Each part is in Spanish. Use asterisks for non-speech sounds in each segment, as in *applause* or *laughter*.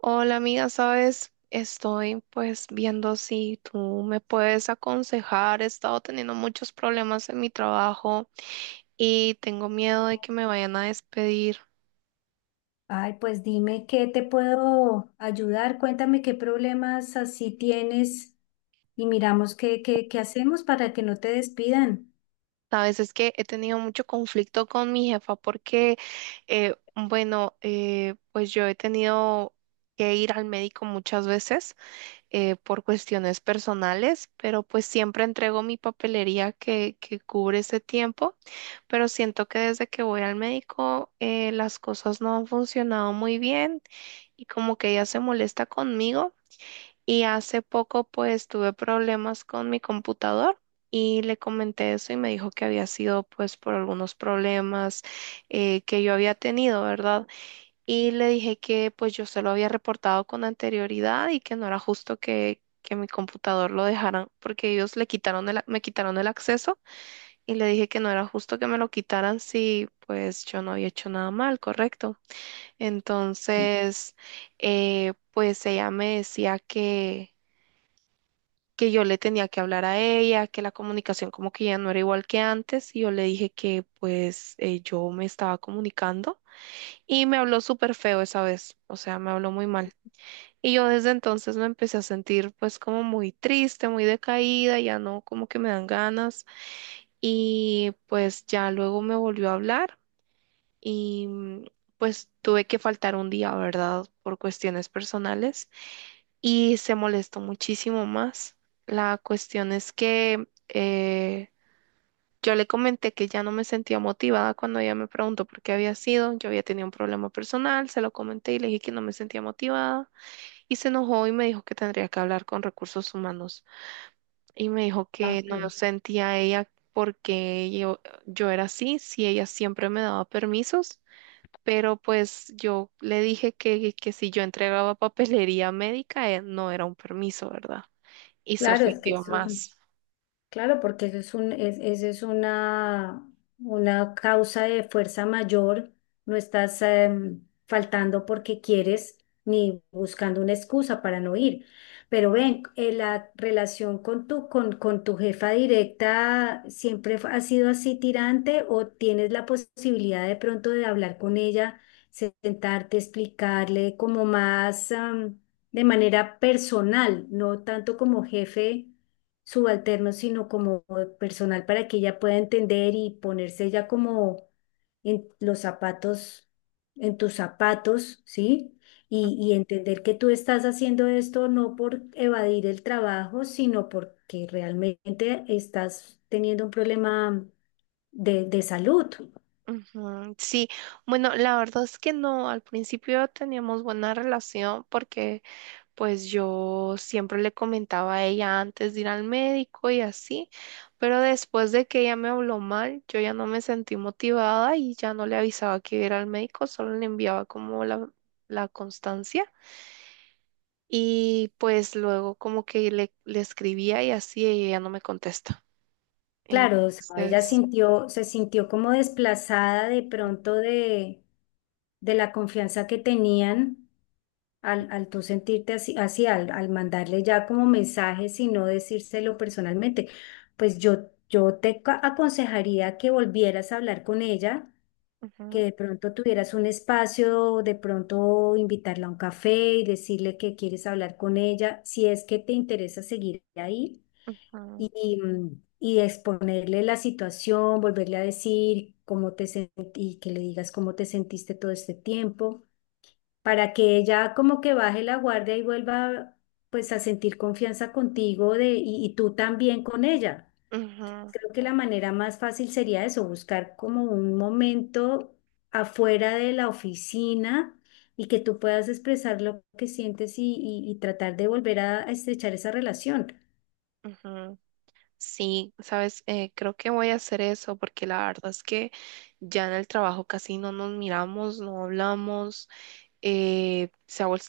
Hola amiga, sabes, estoy pues viendo si tú me puedes aconsejar. He estado teniendo muchos problemas en mi trabajo y tengo miedo de que me vayan a despedir. Ay, pues dime qué te puedo ayudar. Cuéntame qué problemas así tienes y miramos qué hacemos para que no te despidan. Sabes, es que he tenido mucho conflicto con mi jefa porque, bueno, pues yo he tenido que ir al médico muchas veces por cuestiones personales, pero pues siempre entrego mi papelería que cubre ese tiempo, pero siento que desde que voy al médico las cosas no han funcionado muy bien y como que ella se molesta conmigo y hace poco pues tuve problemas con mi computador. Y le comenté eso y me dijo que había sido pues por algunos problemas que yo había tenido, ¿verdad? Y le dije que pues yo se lo había reportado con anterioridad y que no era justo que mi computador lo dejaran porque ellos le quitaron el, me quitaron el acceso y le dije que no era justo que me lo quitaran si pues yo no había hecho nada mal, correcto. Entonces, pues ella me decía que yo le tenía que hablar a ella, que la comunicación como que ya no era igual que antes, y yo le dije que pues yo me estaba comunicando y me habló súper feo esa vez, o sea, me habló muy mal. Y yo desde entonces me empecé a sentir pues como muy triste, muy decaída, ya no como que me dan ganas y pues ya luego me volvió a hablar y pues tuve que faltar un día, ¿verdad? Por cuestiones personales y se molestó muchísimo más. La cuestión es que yo le comenté que ya no me sentía motivada cuando ella me preguntó por qué había sido, yo había tenido un problema personal, se lo comenté y le dije que no me sentía motivada y se enojó y me dijo que tendría que hablar con recursos humanos y me dijo que no sentía a ella porque yo era así, si ella siempre me daba permisos, pero pues yo le dije que si yo entregaba papelería médica no era un permiso, ¿verdad? Y se Claro, es que ofendió eso es. más. Claro, porque eso es una causa de fuerza mayor, no estás faltando porque quieres ni buscando una excusa para no ir. Pero ven, la relación con con tu jefa directa siempre ha sido así tirante o tienes la posibilidad de pronto de hablar con ella, sentarte, explicarle como más de manera personal, no tanto como jefe subalternos, sino como personal para que ella pueda entender y ponerse ya como en los zapatos, en tus zapatos, ¿sí? Y entender que tú estás haciendo esto no por evadir el trabajo, sino porque realmente estás teniendo un problema de salud. Ujú, sí, bueno, la verdad es que no, al principio teníamos buena relación porque pues yo siempre le comentaba a ella antes de ir al médico y así, pero después de que ella me habló mal, yo ya no me sentí motivada y ya no le avisaba que iba a ir al médico, solo le enviaba como la constancia y pues luego como que le escribía y así y ella no me contesta. Claro, o sea, ella Entonces, sintió, se sintió como desplazada de pronto de la confianza que tenían al tú sentirte así al mandarle ya como mensajes y no decírselo personalmente, pues yo te aconsejaría que volvieras a hablar con ella, que ujú, de pronto tuvieras un espacio, de pronto invitarla a un café y decirle que quieres hablar con ella, si es que te interesa seguir ahí ujú, y, y exponerle la situación, volverle a decir cómo te sentí y que le digas cómo te sentiste todo este tiempo para que ella como que baje la guardia y vuelva pues a sentir confianza contigo y tú también con ella. ujú, Creo que la manera más fácil sería eso, buscar como un momento afuera de la oficina y que tú puedas expresar lo que sientes y, y tratar de volver a estrechar esa relación. ujú. Sí, sabes, creo que voy a hacer eso porque la verdad es que ya en el trabajo casi no nos miramos, no hablamos, eh, se ha vuel-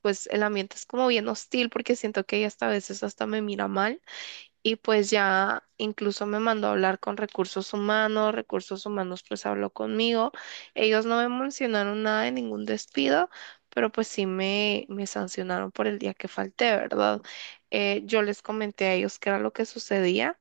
pues el ambiente es como bien hostil porque siento que ella hasta a veces hasta me mira mal y pues ya incluso me mandó a hablar con recursos humanos pues habló conmigo, ellos no me mencionaron nada de ningún despido, pero pues sí me sancionaron por el día que falté, ¿verdad? Yo les comenté a ellos qué era lo que sucedía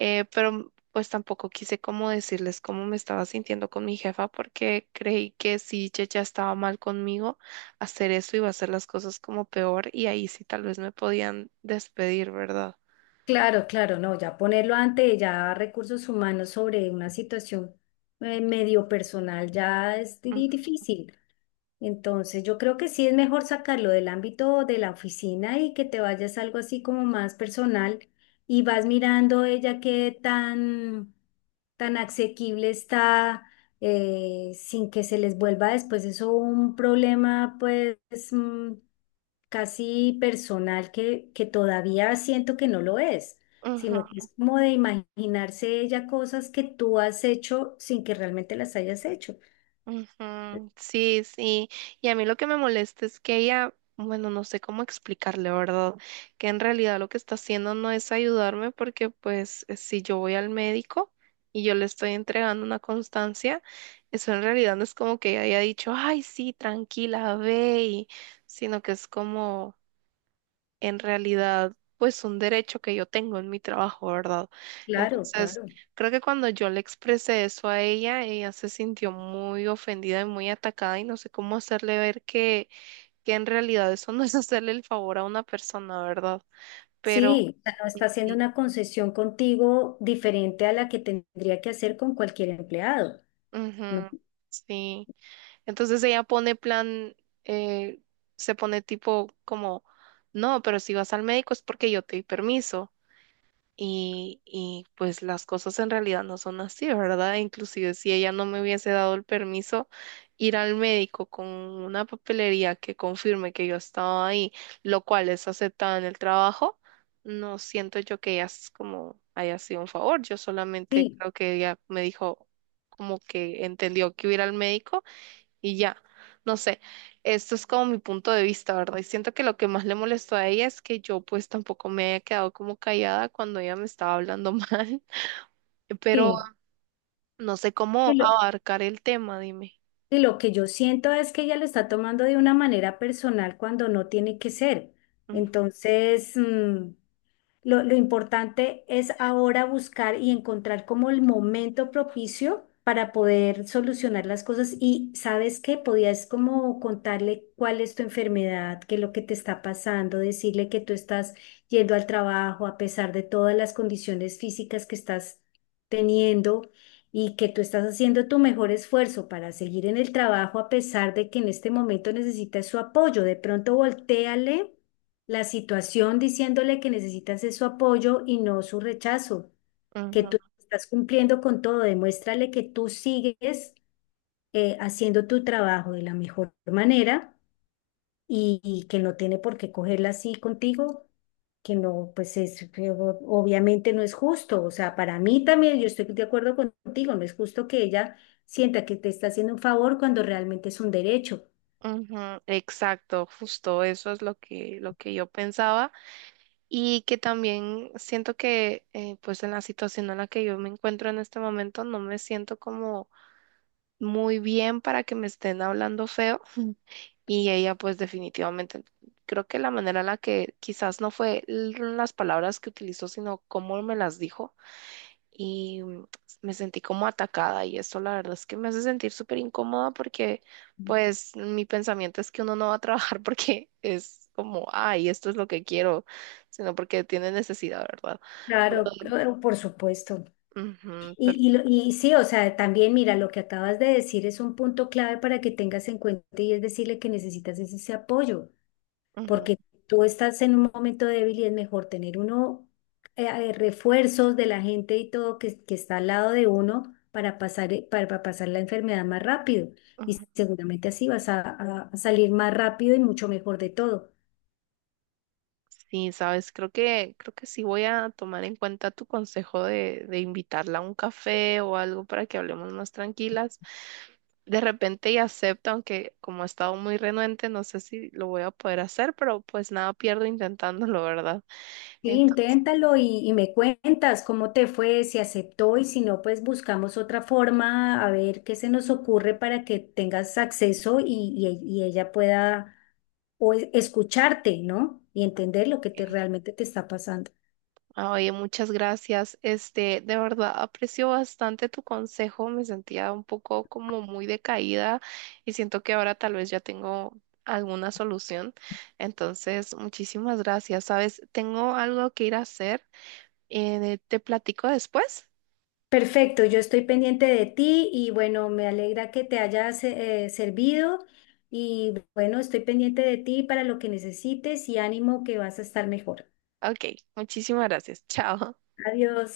pero pues tampoco quise como decirles cómo me estaba sintiendo con mi jefa porque creí que si ella ya estaba mal conmigo, hacer eso iba a hacer las cosas como peor y ahí sí tal vez me podían despedir, ¿verdad? Claro, claro, no, ya ponerlo ante ya recursos humanos sobre una situación medio personal ya es difícil. Entonces, yo creo que sí es mejor sacarlo del ámbito de la oficina y que te vayas a algo así como más personal y vas mirando ella qué tan asequible está sin que se les vuelva después eso un problema pues mm, casi personal que todavía siento que no lo es, Ujú, sino que es como de imaginarse ella cosas que tú has hecho sin que realmente las hayas hecho. ujú, sí, sí. Y a mí lo que me molesta es que ella, bueno, no sé cómo explicarle, ¿verdad? Que en realidad lo que está haciendo no es ayudarme porque pues si yo voy al médico y yo le estoy entregando una constancia, eso en realidad no es como que ella haya dicho, ay, sí, tranquila, ve, sino que es como en realidad, pues un derecho que yo tengo en mi trabajo, ¿verdad? Claro, Entonces, claro. creo que cuando yo le expresé eso a ella, ella se sintió muy ofendida y muy atacada y no sé cómo hacerle ver que en realidad eso no es hacerle el favor a una persona, ¿verdad? Pero, Sí, o sea, no está haciendo una concesión contigo diferente a la que tendría que hacer con cualquier empleado, ¿no? ujú, sí. Entonces ella pone plan, eh, se pone tipo como, no, pero si vas al médico es porque yo te di permiso. Y pues las cosas en realidad no son así, ¿verdad? Inclusive si ella no me hubiese dado el permiso ir al médico con una papelería que confirme que yo estaba ahí, lo cual es aceptada en el trabajo, no siento yo que ella es como haya sido un favor. Yo solamente Sí, creo que ella me dijo como que entendió que iba a ir al médico y ya. No sé, esto es como mi punto de vista, ¿verdad? Y siento que lo que más le molestó a ella es que yo pues tampoco me había quedado como callada cuando ella me estaba hablando *laughs* mal, pero sí. no sé Y cómo abarcar el tema, dime. y lo que yo siento es que ella lo está tomando de una manera personal cuando no tiene que ser. Ujú, Entonces, lo importante es ahora buscar y encontrar como el momento propicio para poder solucionar las cosas y sabes que podías como contarle cuál es tu enfermedad, qué es lo que te está pasando, decirle que tú estás yendo al trabajo a pesar de todas las condiciones físicas que estás teniendo y que tú estás haciendo tu mejor esfuerzo para seguir en el trabajo a pesar de que en este momento necesitas su apoyo. De pronto voltéale la situación diciéndole que necesitas es su apoyo y no su rechazo, que tú ujú, estás cumpliendo con todo, demuéstrale que tú sigues haciendo tu trabajo de la mejor manera y que no tiene por qué cogerla así contigo, que no, pues es, que obviamente no es justo, o sea, para mí también yo estoy de acuerdo contigo, no es justo que ella sienta que te está haciendo un favor cuando realmente es un derecho. ujú, exacto, justo eso es lo lo que yo pensaba. Y que también siento que pues en la situación en la que yo me encuentro en este momento no me siento como muy bien para que me estén hablando feo. Y ella pues definitivamente, creo que la manera en la que quizás no fue las palabras que utilizó, sino cómo me las dijo. Y me sentí como atacada y esto la verdad es que me hace sentir súper incómoda porque pues mi pensamiento es que uno no va a trabajar *laughs* porque es como, ay, esto es lo que quiero, sino porque tiene necesidad, ¿verdad? Claro, Pero, claro, por supuesto. ujú, pero, Y sí, o sea, también mira, lo que acabas de decir es un punto clave para que tengas en cuenta y es decirle que necesitas es ese apoyo, ujú, porque tú estás en un momento débil y es mejor tener uno refuerzos de la gente y todo que está al lado de uno para pasar la enfermedad más rápido. Y ujú. seguramente así vas a, a salir más rápido y mucho mejor de todo. Sí, sabes, creo que sí voy a tomar en cuenta tu consejo de invitarla a un café o algo para que hablemos más tranquilas. De repente ella acepta, aunque como ha estado muy renuente, no sé si lo voy a poder hacer, pero pues nada pierdo intentándolo, ¿verdad? Sí, Entonces, inténtalo y me cuentas cómo te fue, si aceptó y si no, pues buscamos otra forma a ver qué se nos ocurre para que tengas acceso y, y ella pueda o escucharte, ¿no? Y entender lo que te, eh, realmente te está pasando. ah, oye, muchas gracias. Este, de verdad aprecio bastante tu consejo. Me sentía un poco como muy decaída y siento que ahora tal vez ya tengo alguna solución. Entonces, muchísimas gracias. Sabes, tengo algo que ir a hacer. ¿Te platico después? Perfecto, yo estoy pendiente de ti y bueno, me alegra que te hayas servido y bueno, estoy pendiente de ti para lo que necesites y ánimo que vas a estar mejor. Ok, muchísimas gracias. *laughs* Chao. Adiós.